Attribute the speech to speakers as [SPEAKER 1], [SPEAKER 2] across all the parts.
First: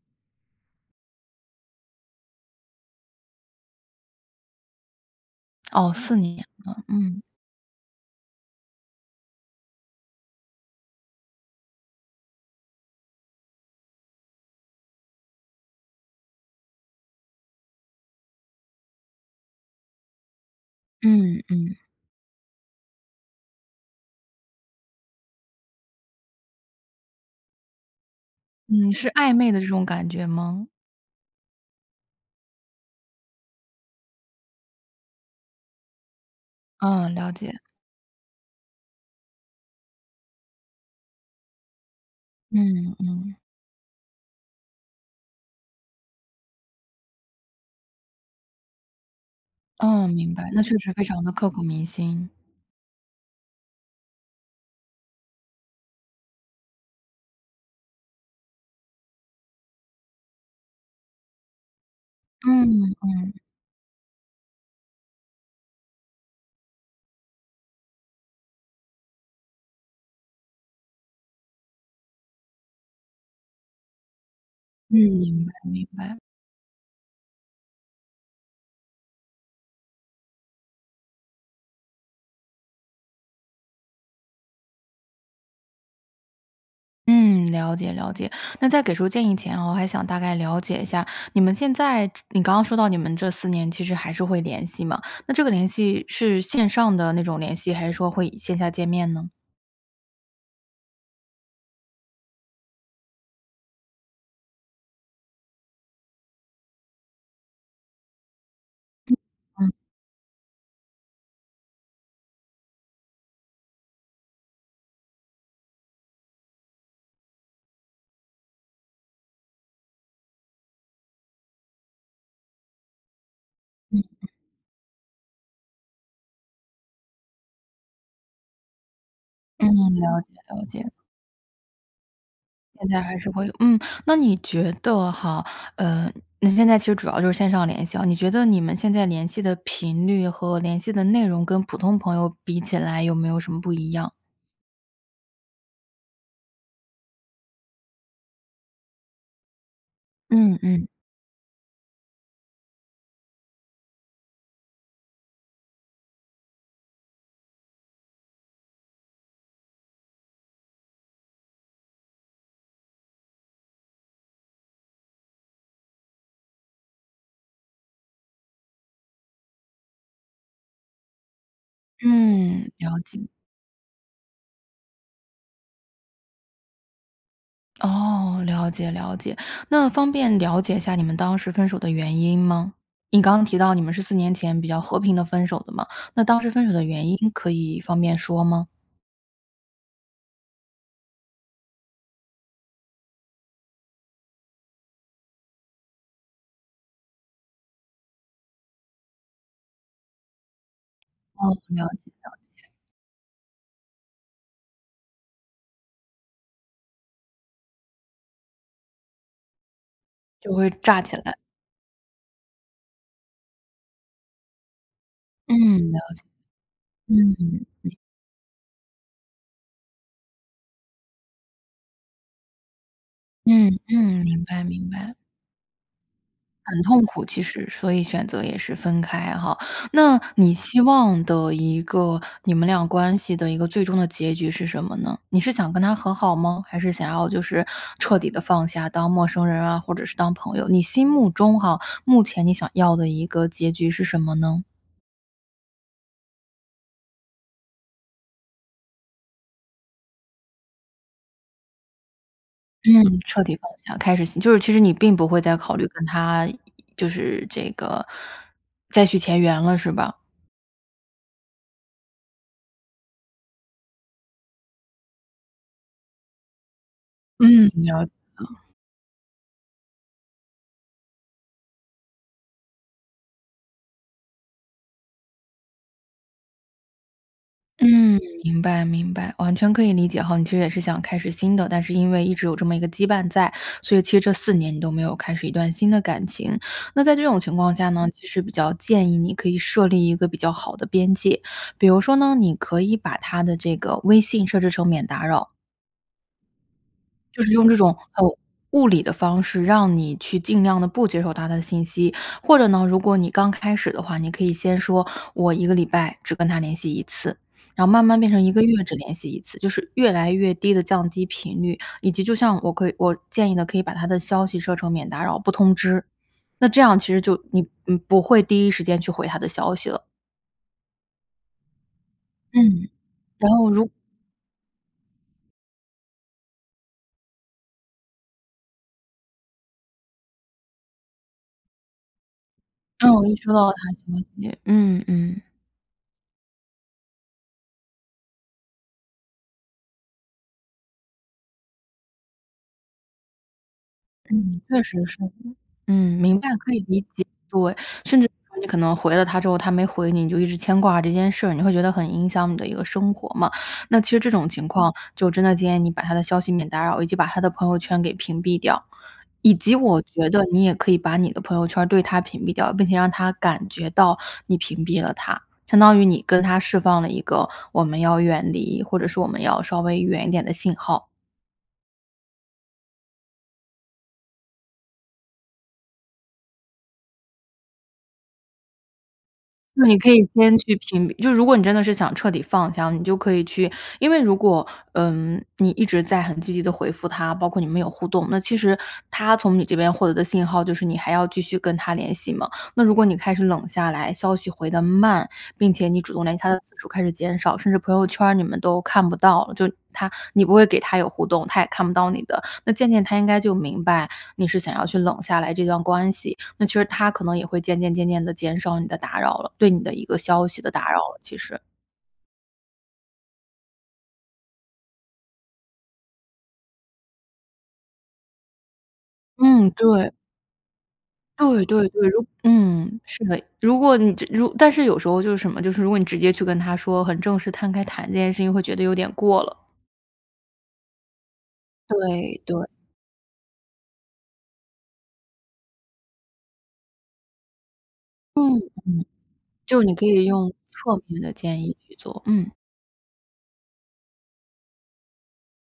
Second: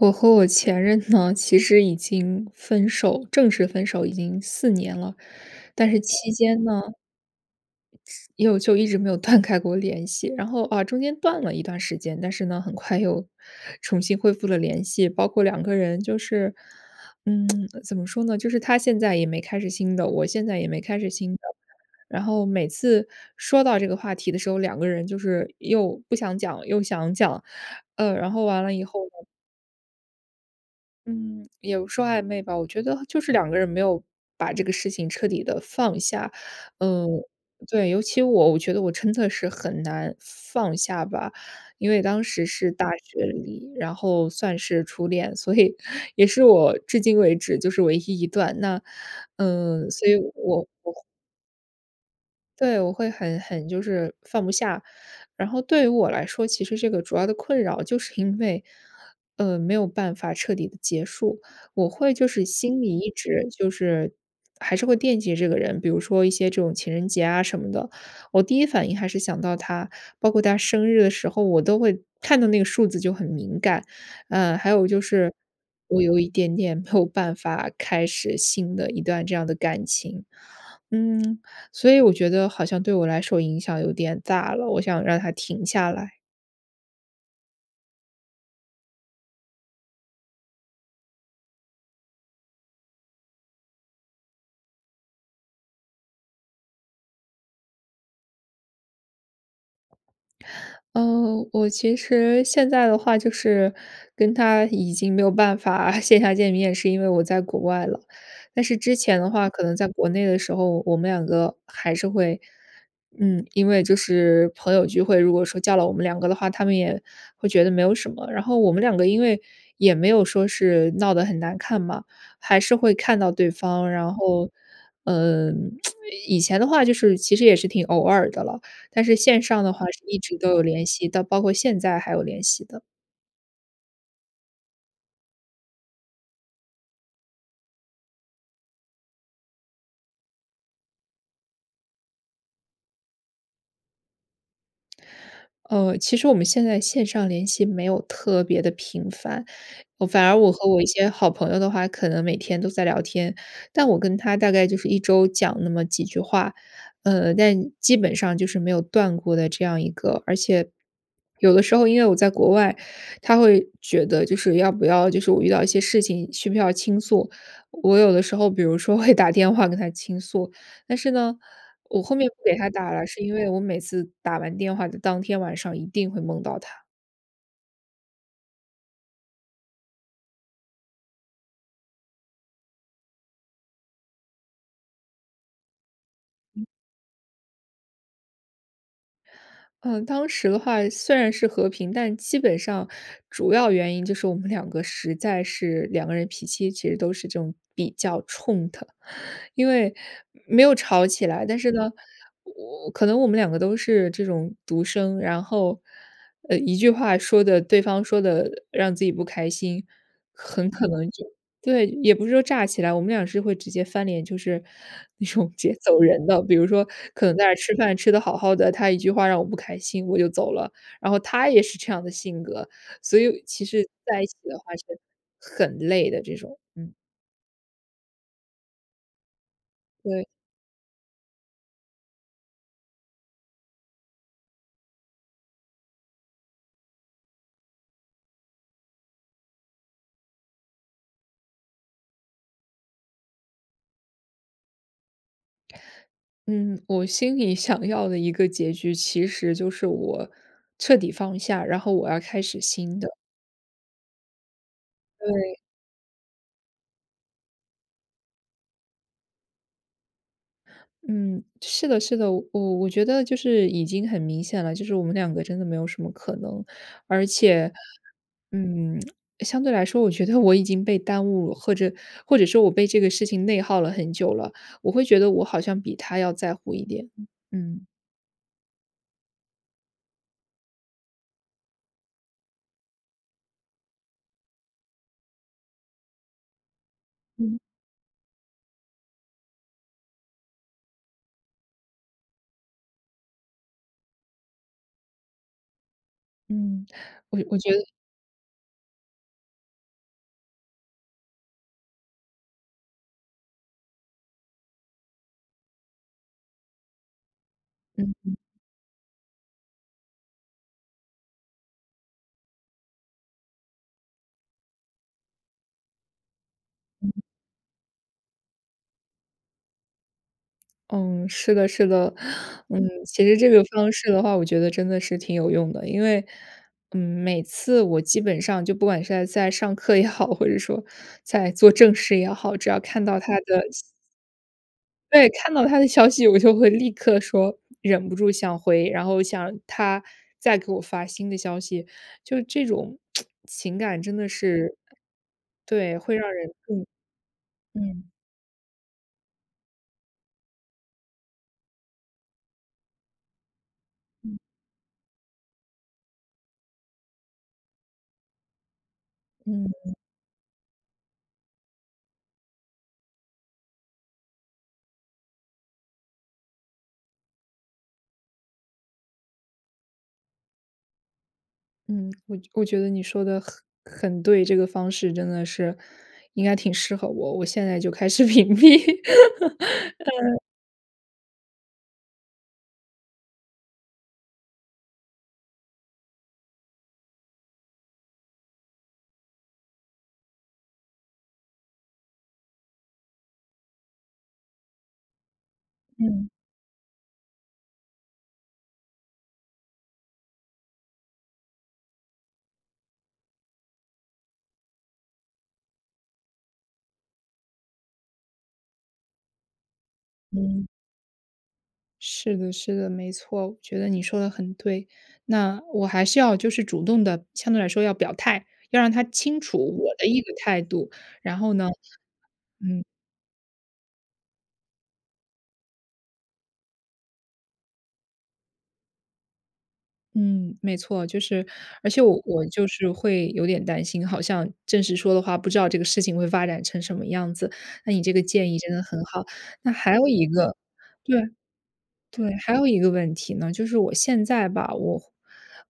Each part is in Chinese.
[SPEAKER 1] 我和我前任呢，其实已经分手正式分手已经4年了。但
[SPEAKER 2] 哦，
[SPEAKER 1] 是
[SPEAKER 2] 4
[SPEAKER 1] 期
[SPEAKER 2] 年
[SPEAKER 1] 间
[SPEAKER 2] 了，
[SPEAKER 1] 呢，
[SPEAKER 2] 嗯。
[SPEAKER 1] 又就一直没有断开过联系。然后啊，中间断了一段时间，但是呢，很快又 重新恢复了联系。包括两个人就是嗯，怎么说呢，就是他现在也没开始新的，我现在也没开始新的。
[SPEAKER 2] 嗯，嗯。
[SPEAKER 1] 然后每次说到这个话题的时候，两个人就是又不想讲，又想讲，呃，然后完了以
[SPEAKER 2] 嗯，
[SPEAKER 1] 后
[SPEAKER 2] 是
[SPEAKER 1] 呢
[SPEAKER 2] 暧昧的这种感觉么？
[SPEAKER 1] 嗯，也不说暧昧吧，我觉得就是两个人没有把这个事情彻底地放下，嗯
[SPEAKER 2] 嗯，了解。
[SPEAKER 1] 对，尤其我，我觉得我真的是很难放下吧。因为当时是大
[SPEAKER 2] 嗯，
[SPEAKER 1] 学
[SPEAKER 2] 嗯。
[SPEAKER 1] 里，然后算是初恋，所以也是我至今为止就是唯一一段。那，嗯，所
[SPEAKER 2] 嗯，
[SPEAKER 1] 以
[SPEAKER 2] 明白，那
[SPEAKER 1] 我
[SPEAKER 2] 确
[SPEAKER 1] 我
[SPEAKER 2] 实
[SPEAKER 1] 会
[SPEAKER 2] 非常地刻骨铭心。
[SPEAKER 1] 对，我会很很就是放不下。然后对于我来说，其实这个主要的困扰就是因为，呃，没有办法彻底地结束。我会就是心
[SPEAKER 2] 嗯，
[SPEAKER 1] 里一
[SPEAKER 2] 嗯。
[SPEAKER 1] 直就是还是会惦记这个人，比如说一些这种情人节啊什么的，我第一反应还是想到他，包括他生日的时候我都会看到那个数字就很敏感。呃，还有
[SPEAKER 2] 嗯，
[SPEAKER 1] 就是
[SPEAKER 2] 明白明
[SPEAKER 1] 我
[SPEAKER 2] 白。
[SPEAKER 1] 有一点点没有办法开始新的一段这样的感情。嗯，所以我觉得好像对我来说影响有点大了，我想让它停下来。
[SPEAKER 2] 嗯，了解了解。那在给出建议前哦，我还想大概了解一下，你们现在你刚刚说到你们这4年其实还是会联系嘛，那这个联系是线上的那种联系，还是说会线下见面呢？
[SPEAKER 1] 哦，我其实现在的话就是跟他已经没有办法线下见面，是因为我在国外了。但是之
[SPEAKER 2] 嗯，
[SPEAKER 1] 前的话可
[SPEAKER 2] 嗯。
[SPEAKER 1] 能在国内的时候，我们两个还是会嗯，因为就是朋友聚会，如果说叫了我们两个的话，他们也会觉得没有什么。然后我们两个因为也没有说是闹得很难看嘛，还是会看到对方，
[SPEAKER 2] 嗯
[SPEAKER 1] 然
[SPEAKER 2] 嗯。
[SPEAKER 1] 后，嗯，以前的话就是其实也是挺偶尔的了，但是线上
[SPEAKER 2] 嗯，
[SPEAKER 1] 的话是一
[SPEAKER 2] 了解
[SPEAKER 1] 直都有
[SPEAKER 2] 了
[SPEAKER 1] 联
[SPEAKER 2] 解。
[SPEAKER 1] 系，到包括现在还有联系的。
[SPEAKER 2] 现在还是会有嗯，那你觉得哈呃，那现在其实主要就是线上联系啊，你觉得你们现在联系的频率和联系的内容，跟普通朋友比起来有没有什么不一样？
[SPEAKER 1] 呃，其实我们现在线上联系没有特别地频繁，反而我
[SPEAKER 2] 嗯
[SPEAKER 1] 和我一
[SPEAKER 2] 嗯。
[SPEAKER 1] 些好朋友的话可能每天都在聊天，但我跟他大概就是一周讲那么几句话。呃，但基本上就是没有断过的这样一个而且 有的时候因为我在国外，他会觉得就是要不要就是我遇到一些事情需不需要倾诉。我有的时候比如说会打电话跟他倾诉。但是呢，我后面不给他
[SPEAKER 2] 嗯，
[SPEAKER 1] 打
[SPEAKER 2] 了
[SPEAKER 1] 了，是
[SPEAKER 2] 解。
[SPEAKER 1] 因为我每次打完电话的当天晚上一定会梦到他。
[SPEAKER 2] 哦，了解了解，那方便了解一下你们当时分手的原因吗？你刚刚提到你们是4年前比较和平地分手的嘛，那当时分手的原因可以方便说吗？
[SPEAKER 1] 嗯，当时的话虽然是和平但基本上，主要原因就是我们两个实在是两个人脾气其实都是这种比较冲的。因为没有吵起来，
[SPEAKER 2] 哦，
[SPEAKER 1] 但是
[SPEAKER 2] 了
[SPEAKER 1] 呢，
[SPEAKER 2] 解了解。
[SPEAKER 1] 我可能我们两个都是这种独生然后，呃，一句话说得对方说得让自己不开心，
[SPEAKER 2] 就会
[SPEAKER 1] 很可
[SPEAKER 2] 炸
[SPEAKER 1] 能
[SPEAKER 2] 起
[SPEAKER 1] 就
[SPEAKER 2] 来。
[SPEAKER 1] 对，也不是说炸起来，我们俩是会直接翻脸，就是那种直接
[SPEAKER 2] 嗯，
[SPEAKER 1] 走
[SPEAKER 2] 了解。
[SPEAKER 1] 人的。比如说可能
[SPEAKER 2] 嗯
[SPEAKER 1] 在那吃
[SPEAKER 2] 嗯。
[SPEAKER 1] 饭吃得好好的，他一句话让我不开心，我就走了，然后他也是这样的性格，所以其
[SPEAKER 2] 嗯
[SPEAKER 1] 实在
[SPEAKER 2] 嗯，
[SPEAKER 1] 一起
[SPEAKER 2] 明
[SPEAKER 1] 的话
[SPEAKER 2] 白
[SPEAKER 1] 是，
[SPEAKER 2] 明白。
[SPEAKER 1] 很累的这种，
[SPEAKER 2] 很
[SPEAKER 1] 嗯。
[SPEAKER 2] 痛苦其实，所以选择也是分开哈。那
[SPEAKER 1] 对。
[SPEAKER 2] 你希望的一个你们俩关系的一个最终的结局是什么呢？你是想跟他和好吗？还是想要就是彻底地放下当陌生人啊，或者是当朋友？你心目中哈，目前你想要的一个结局是什么呢？
[SPEAKER 1] 嗯，我心里想要的一个结局其实就是我彻底放下，然后我要开始新
[SPEAKER 2] 嗯，
[SPEAKER 1] 的。
[SPEAKER 2] 彻底放下，开始新就是其实你并不会再
[SPEAKER 1] 对。
[SPEAKER 2] 考虑跟他就是这个，再续前缘了是吧？
[SPEAKER 1] 嗯，是的是的，我我觉得就是已经很明显了，就是我们两个真的没有什么可能。而
[SPEAKER 2] 嗯，
[SPEAKER 1] 且，
[SPEAKER 2] 了解了。
[SPEAKER 1] 嗯，相对来说我觉得我已经被耽误或者或者说我被这个事情内耗了很久了，我会觉得我好像比他要在乎一点，嗯。
[SPEAKER 2] 嗯，明白明白，完全可以理解吼，你其实也是想开始新的，但是因为一直有这么一个羁绊在，所以其实这4年你都没有开始一段新的感情。那在这种情
[SPEAKER 1] 嗯。
[SPEAKER 2] 况下呢，其实比较建议你可以设立一个比较好的边界，比如说呢，你可以把他的这个微信设置成免打扰。
[SPEAKER 1] 嗯，我
[SPEAKER 2] 就是
[SPEAKER 1] 我
[SPEAKER 2] 用
[SPEAKER 1] 觉
[SPEAKER 2] 这
[SPEAKER 1] 得
[SPEAKER 2] 种，呃，物理的方式，让你去尽量地不接受他的信息。或者呢，如果你刚开始的话，你可以先说：“我1个礼拜只跟他联系1次。”然后慢
[SPEAKER 1] 嗯
[SPEAKER 2] 慢变
[SPEAKER 1] 嗯。
[SPEAKER 2] 成1个月只联系1次，就是越来越低地降低频率，以及就像我可以我建议呢，可以把他的消息设成免打扰不通知，那这样其实就你你不会第一时间去回他的消息了。
[SPEAKER 1] 嗯，是的是的。嗯，
[SPEAKER 2] 嗯，
[SPEAKER 1] 其实这
[SPEAKER 2] 然
[SPEAKER 1] 个
[SPEAKER 2] 后如
[SPEAKER 1] 方式的话，我觉得真的是挺有用的。因为嗯，每次我基本上就不管是在在上课也好，或者说在做正事也好，只要看到
[SPEAKER 2] 嗯，
[SPEAKER 1] 他
[SPEAKER 2] 一收
[SPEAKER 1] 的
[SPEAKER 2] 到他消息嗯
[SPEAKER 1] 对，
[SPEAKER 2] 嗯。
[SPEAKER 1] 看到他的消息，我就会立刻说忍不住想回，然后想他再给我发新的消息，就这种 情感真的
[SPEAKER 2] 嗯，
[SPEAKER 1] 是
[SPEAKER 2] 确实是。
[SPEAKER 1] 对，会
[SPEAKER 2] 嗯，
[SPEAKER 1] 让
[SPEAKER 2] 明白，
[SPEAKER 1] 人
[SPEAKER 2] 可以
[SPEAKER 1] 更
[SPEAKER 2] 理解。对，
[SPEAKER 1] 嗯。
[SPEAKER 2] 甚至有时候你可能回了他之后，他没回你，你就一直牵挂这件事儿，你会觉得很影响你的一个生活嘛。那其实这
[SPEAKER 1] 嗯。
[SPEAKER 2] 种情况，就真的建议你把他的消息免打扰，以及把他的朋友圈给屏蔽掉。以及
[SPEAKER 1] 嗯。
[SPEAKER 2] 我觉得你也可以把你的朋友圈儿对他屏蔽掉，并且让他感觉到你屏蔽了他，相当于你跟他释放了一个我们要远离或者是我们要稍微远一点的信号。
[SPEAKER 1] 嗯，我我觉得你说得很很对，这个方式真的是应该挺适合我，我现在就开始屏蔽。
[SPEAKER 2] 那你可以
[SPEAKER 1] 嗯。
[SPEAKER 2] 先去屏就如果你真的是想彻底放下，你就可以去因为如果，嗯，你一直在很积极地回复他，包括你们有互动，那其实他从你这边获得的信号就是你还要继续跟他联系嘛。那如果你开始冷下来，消息回得慢，并且你主动
[SPEAKER 1] 嗯。
[SPEAKER 2] 联系他的次数开始减少，甚至朋友圈儿你们都看不到了，就他你不会给他有互动，他也看不到你的，那渐渐他应该就明白，你是想要去冷下来这段关系，那其实他可能也会渐渐渐渐地减少你的打扰了对你的一个消息
[SPEAKER 1] 嗯。
[SPEAKER 2] 的打扰了，其实。
[SPEAKER 1] 是的是的，没错，我觉得你说的很对。那我还是要就是主动地相对来说要表态，要让他清楚
[SPEAKER 2] 嗯，
[SPEAKER 1] 我的
[SPEAKER 2] 对。
[SPEAKER 1] 一个态度，然后
[SPEAKER 2] 对
[SPEAKER 1] 呢
[SPEAKER 2] 对对，如
[SPEAKER 1] 嗯。
[SPEAKER 2] 嗯，是的，如果你直如但是有时候就是什么，就是如果你直接去跟他说很正式摊开谈这件事情，会觉得有点过了。
[SPEAKER 1] 嗯，没错。就是而且我
[SPEAKER 2] 对，
[SPEAKER 1] 我
[SPEAKER 2] 对。
[SPEAKER 1] 就是会有点担心，好像正式说的话不知道这个事情会发展成什么样子，那你这个建议
[SPEAKER 2] 嗯
[SPEAKER 1] 真的
[SPEAKER 2] 嗯，
[SPEAKER 1] 很好。那
[SPEAKER 2] 就你
[SPEAKER 1] 还
[SPEAKER 2] 可
[SPEAKER 1] 有
[SPEAKER 2] 以
[SPEAKER 1] 一
[SPEAKER 2] 用
[SPEAKER 1] 个
[SPEAKER 2] 侧
[SPEAKER 1] 对，
[SPEAKER 2] 面的建议去做，
[SPEAKER 1] 对，
[SPEAKER 2] 嗯。
[SPEAKER 1] 还有一个问题呢，就是我现在吧，我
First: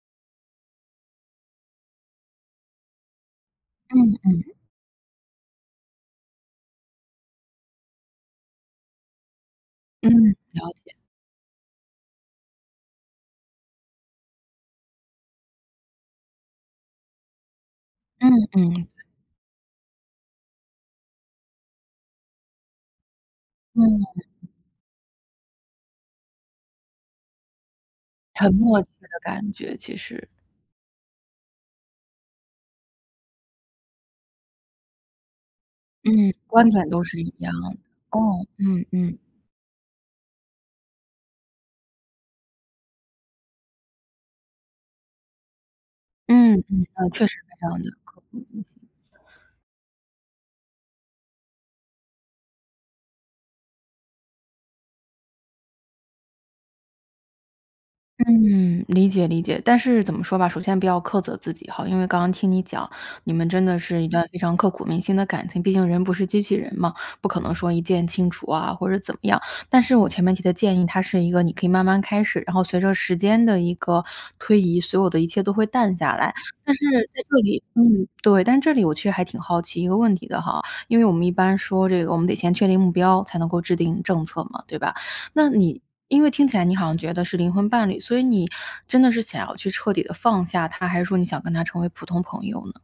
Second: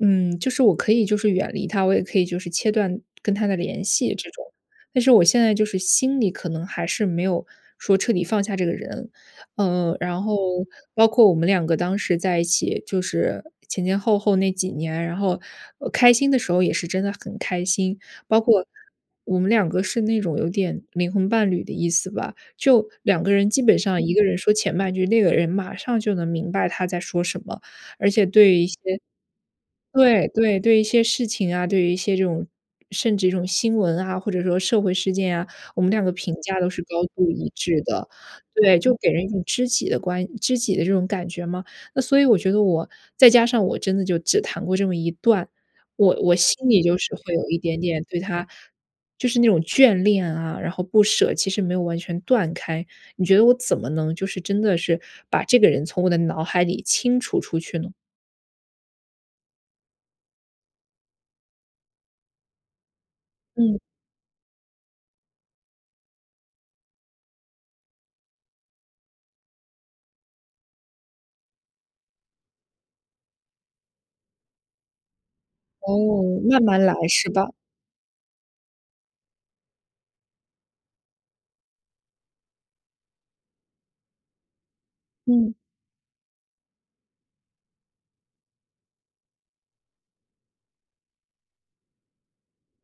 [SPEAKER 1] 嗯，就是我可以就是远离他，我也可以就是切断跟他的联系，
[SPEAKER 2] 嗯
[SPEAKER 1] 这种，
[SPEAKER 2] 嗯。
[SPEAKER 1] 但是我现在就是心里可能还是没有说彻底放下这个人。呃，
[SPEAKER 2] 嗯，
[SPEAKER 1] 然后
[SPEAKER 2] 了解。
[SPEAKER 1] 包括我们两个当时在一起，就是前前后后那几年，然后，呃，开心的时候也是真的很开心，
[SPEAKER 2] 嗯
[SPEAKER 1] 包括
[SPEAKER 2] 嗯。
[SPEAKER 1] 我们两个是那种有点灵魂伴侣的意思吧，就两个人基本上
[SPEAKER 2] 嗯。
[SPEAKER 1] 一个人说前半句，另一个人马上就能明白他在说什么，而且对
[SPEAKER 2] 很
[SPEAKER 1] 于一些
[SPEAKER 2] 默契的感觉，其
[SPEAKER 1] 对
[SPEAKER 2] 实。
[SPEAKER 1] 对，对一些事情啊，对于一些这种甚至一种新闻啊，或者说社会事件啊，我们两个
[SPEAKER 2] 嗯，
[SPEAKER 1] 评价
[SPEAKER 2] 观
[SPEAKER 1] 都是
[SPEAKER 2] 点都
[SPEAKER 1] 高
[SPEAKER 2] 是
[SPEAKER 1] 度
[SPEAKER 2] 一
[SPEAKER 1] 一
[SPEAKER 2] 样，
[SPEAKER 1] 致的。
[SPEAKER 2] 哦，
[SPEAKER 1] 对，
[SPEAKER 2] 嗯
[SPEAKER 1] 就给
[SPEAKER 2] 嗯。
[SPEAKER 1] 人一种知己的关知己的这种感觉嘛。那所以我觉得我再加上我真的就只谈过这么一段，我我
[SPEAKER 2] 嗯
[SPEAKER 1] 心里
[SPEAKER 2] 嗯，
[SPEAKER 1] 就
[SPEAKER 2] 那
[SPEAKER 1] 是
[SPEAKER 2] 确
[SPEAKER 1] 会
[SPEAKER 2] 实
[SPEAKER 1] 有一
[SPEAKER 2] 非
[SPEAKER 1] 点
[SPEAKER 2] 常地
[SPEAKER 1] 点对
[SPEAKER 2] 刻骨
[SPEAKER 1] 他
[SPEAKER 2] 铭心。
[SPEAKER 1] 就是那种眷恋啊，然后不舍，其实没有完全断开，你觉得我怎么能就是真的是把这个人从我的脑海里清除出去呢？
[SPEAKER 2] 嗯，理解理解。但是怎么说吧，首先不要苛责自己哈，因为刚刚听你讲，你们真
[SPEAKER 1] 嗯。
[SPEAKER 2] 的是一段非常刻骨铭心的感情，毕竟人不是机器人嘛，不可能说一键清除啊，或者怎么样。但是我前面提的建议，它是一个你可以慢慢开始，然后随着时间的一个推移，所有的一切都会淡下来。
[SPEAKER 1] 哦，慢
[SPEAKER 2] 但是，
[SPEAKER 1] 慢来，
[SPEAKER 2] 在
[SPEAKER 1] 是
[SPEAKER 2] 这
[SPEAKER 1] 吧？
[SPEAKER 2] 里嗯，对，但这里我确实还挺好奇一个问题的哈，因为我们一般说这个我们得先确定目标，才能够制定政策嘛，对吧？那
[SPEAKER 1] 嗯。
[SPEAKER 2] 你因为听起来你好像觉得是灵魂伴侣，所以你真的是想要去彻底地放下他，还是说你想跟他成为普通朋友呢？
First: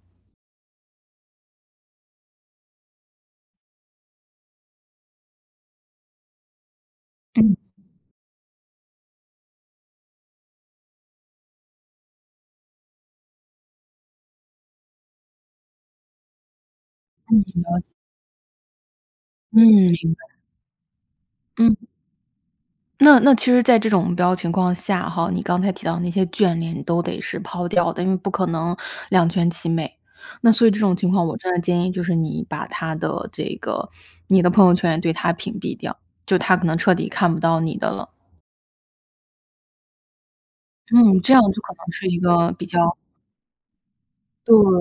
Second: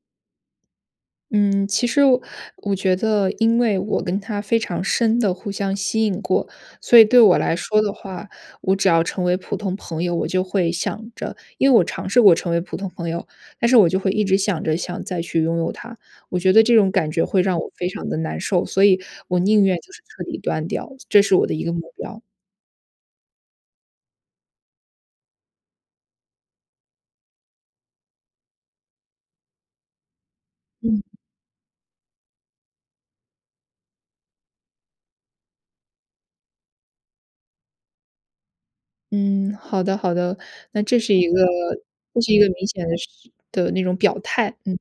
[SPEAKER 1] 嗯，其实我我觉得因为我跟他非常深地互相吸引过，所以对我来
[SPEAKER 2] 嗯。
[SPEAKER 1] 说的话，我只要成为普通朋友，我就会想着因为我尝试过成为普通朋友，但是我就会一直想着想再去拥有他。我觉得这种感觉会
[SPEAKER 2] 嗯，
[SPEAKER 1] 让我
[SPEAKER 2] 了解。
[SPEAKER 1] 非常地难受，所以我
[SPEAKER 2] 嗯，
[SPEAKER 1] 宁愿就
[SPEAKER 2] 明
[SPEAKER 1] 是彻
[SPEAKER 2] 白。
[SPEAKER 1] 底断掉，这是我的一个目
[SPEAKER 2] 嗯。
[SPEAKER 1] 标。
[SPEAKER 2] 那那其实在这种目标情况下哈，你刚才提到的那些眷恋，你都得是抛掉的，因为不可能两全其美。那所以这种
[SPEAKER 1] 嗯。
[SPEAKER 2] 情况，我真的建议就是你把他的这个你的朋友圈也对他屏蔽掉，就他可能彻底看不到你的了。
[SPEAKER 1] 嗯，好的好的。那这是
[SPEAKER 2] 嗯，
[SPEAKER 1] 一
[SPEAKER 2] 这样
[SPEAKER 1] 个
[SPEAKER 2] 就可能是一
[SPEAKER 1] 这是一个
[SPEAKER 2] 个
[SPEAKER 1] 明
[SPEAKER 2] 比
[SPEAKER 1] 显
[SPEAKER 2] 较
[SPEAKER 1] 的是的那种表态，
[SPEAKER 2] 对，
[SPEAKER 1] 嗯。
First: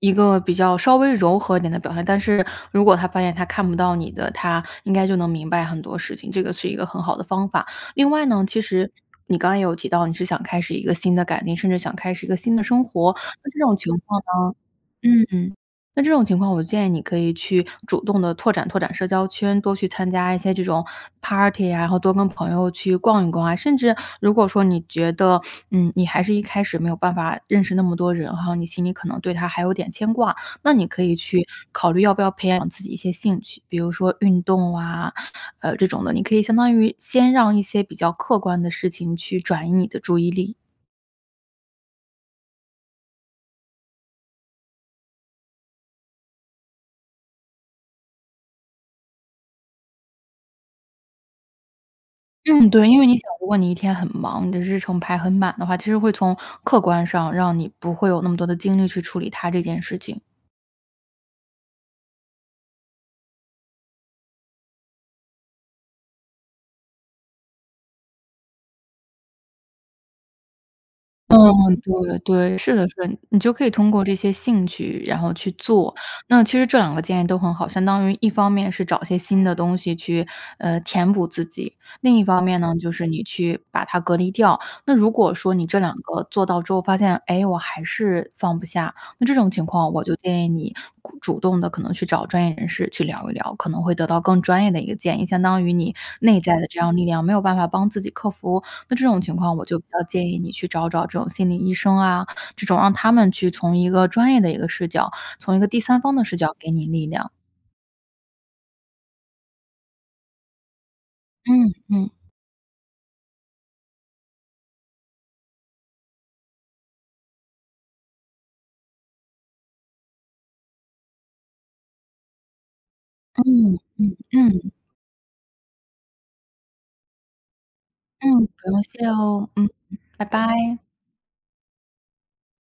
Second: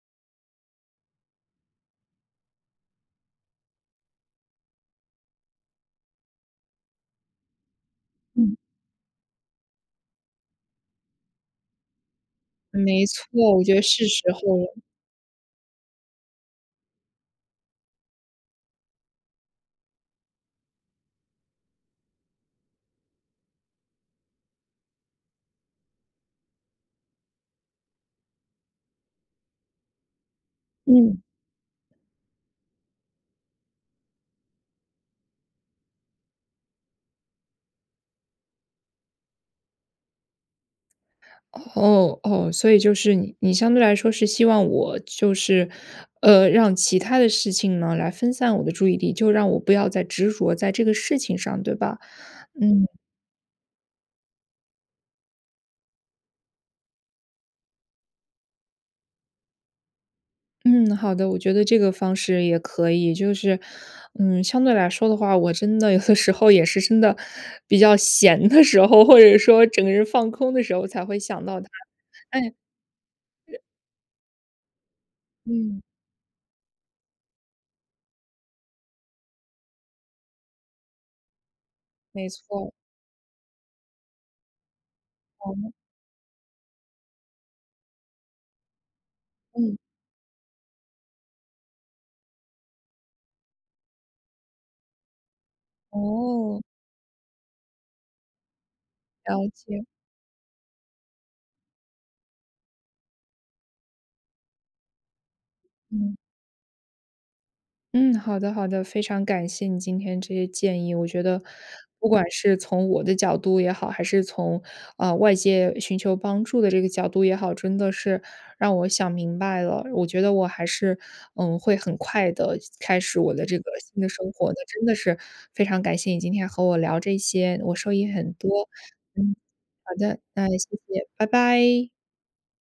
[SPEAKER 2] 一个比较稍微柔和一点的表态。但是，如果他发现他看不到你的，他应该就能明白很多事情，这个是一个很好的方法。另外呢，
[SPEAKER 1] 嗯。
[SPEAKER 2] 其实你刚刚也有提到，你是想开始一个新的改变，甚至想开始一个新的生
[SPEAKER 1] 没
[SPEAKER 2] 活，那
[SPEAKER 1] 错，
[SPEAKER 2] 这
[SPEAKER 1] 我觉
[SPEAKER 2] 种
[SPEAKER 1] 得
[SPEAKER 2] 情
[SPEAKER 1] 是
[SPEAKER 2] 况
[SPEAKER 1] 时
[SPEAKER 2] 呢
[SPEAKER 1] 候了。
[SPEAKER 2] 嗯嗯，那这种情况，我建议你可以去主动地拓展拓展社交圈，多去参加一些这种 Party 啊，然后多跟朋友去逛一逛啊。甚至，如果说你觉得，嗯，你还是一开始没有办法认识那么多人哈，你心里可能对他还有点牵挂，那你可以
[SPEAKER 1] 嗯。
[SPEAKER 2] 去考虑要不要培养自己一些兴趣，比如说运动啊，呃，这种的，你可以相当于先让一些比较客观的事情去转移你的注意力。
[SPEAKER 1] 哦哦，所以就是你你相对来说是希望我，就是，呃，让其他的事情呢，来分散我的注意力，就让我不要再执着在这个事情上，对吧？
[SPEAKER 2] 嗯，对，
[SPEAKER 1] 嗯。
[SPEAKER 2] 因为你想如果你一天很忙，你的日程排很满的话，其实会从客观上，让你不会有那么多的精力去处理他这件事情。
[SPEAKER 1] 嗯，好的，我觉得这个方式也可以。就是，嗯，相对来说的话，我真的有的时候也是真的比较闲的时候，或者说整个人放空的时候才会
[SPEAKER 2] 嗯，
[SPEAKER 1] 想到他，
[SPEAKER 2] 对
[SPEAKER 1] 哎。
[SPEAKER 2] 对，是的是的，你就可以通过这些兴趣，然后去
[SPEAKER 1] 嗯。
[SPEAKER 2] 做。那其实这两个建议都很好，相当于一方面是找一些新的东西去，呃，填补自己，另一
[SPEAKER 1] 没
[SPEAKER 2] 方面
[SPEAKER 1] 错。
[SPEAKER 2] 呢就是你去把它隔离掉。那如果说你
[SPEAKER 1] 哦。
[SPEAKER 2] 这两个做到之后发现，诶，我还是放不下，那这种情
[SPEAKER 1] 嗯。
[SPEAKER 2] 况我就建议你咕主动地可能去找专业人士去聊一聊，可能会得到更专业的一个建议，相当于你内在
[SPEAKER 1] 哦。
[SPEAKER 2] 的这样力量，没有办法帮自己克服，那这种情
[SPEAKER 1] 了
[SPEAKER 2] 况，我就
[SPEAKER 1] 解。
[SPEAKER 2] 比较建议你去找找这种心理医生啊这种，让他们去从一个专业的一个视角，从一个第三方
[SPEAKER 1] 嗯。
[SPEAKER 2] 的视角给你力量。
[SPEAKER 1] 嗯，好的好的。非常感谢你今天这些建议，我觉得，
[SPEAKER 2] 嗯
[SPEAKER 1] 不
[SPEAKER 2] 嗯。
[SPEAKER 1] 管是从我的角度也好，还是从，啊，外界寻求帮助的这个角度也好，真的是让我想明白了。我觉得我还是，嗯，会很快地开始我的这个
[SPEAKER 2] 嗯，
[SPEAKER 1] 新的
[SPEAKER 2] 嗯
[SPEAKER 1] 生活的。
[SPEAKER 2] 嗯。
[SPEAKER 1] 真的是非常感谢你今天和我聊这些，我受益很
[SPEAKER 2] 嗯，
[SPEAKER 1] 多。
[SPEAKER 2] 不用谢
[SPEAKER 1] 嗯，
[SPEAKER 2] 哦，嗯
[SPEAKER 1] 好
[SPEAKER 2] 嗯，
[SPEAKER 1] 的，
[SPEAKER 2] 拜
[SPEAKER 1] 那也谢
[SPEAKER 2] 拜。
[SPEAKER 1] 谢，拜拜。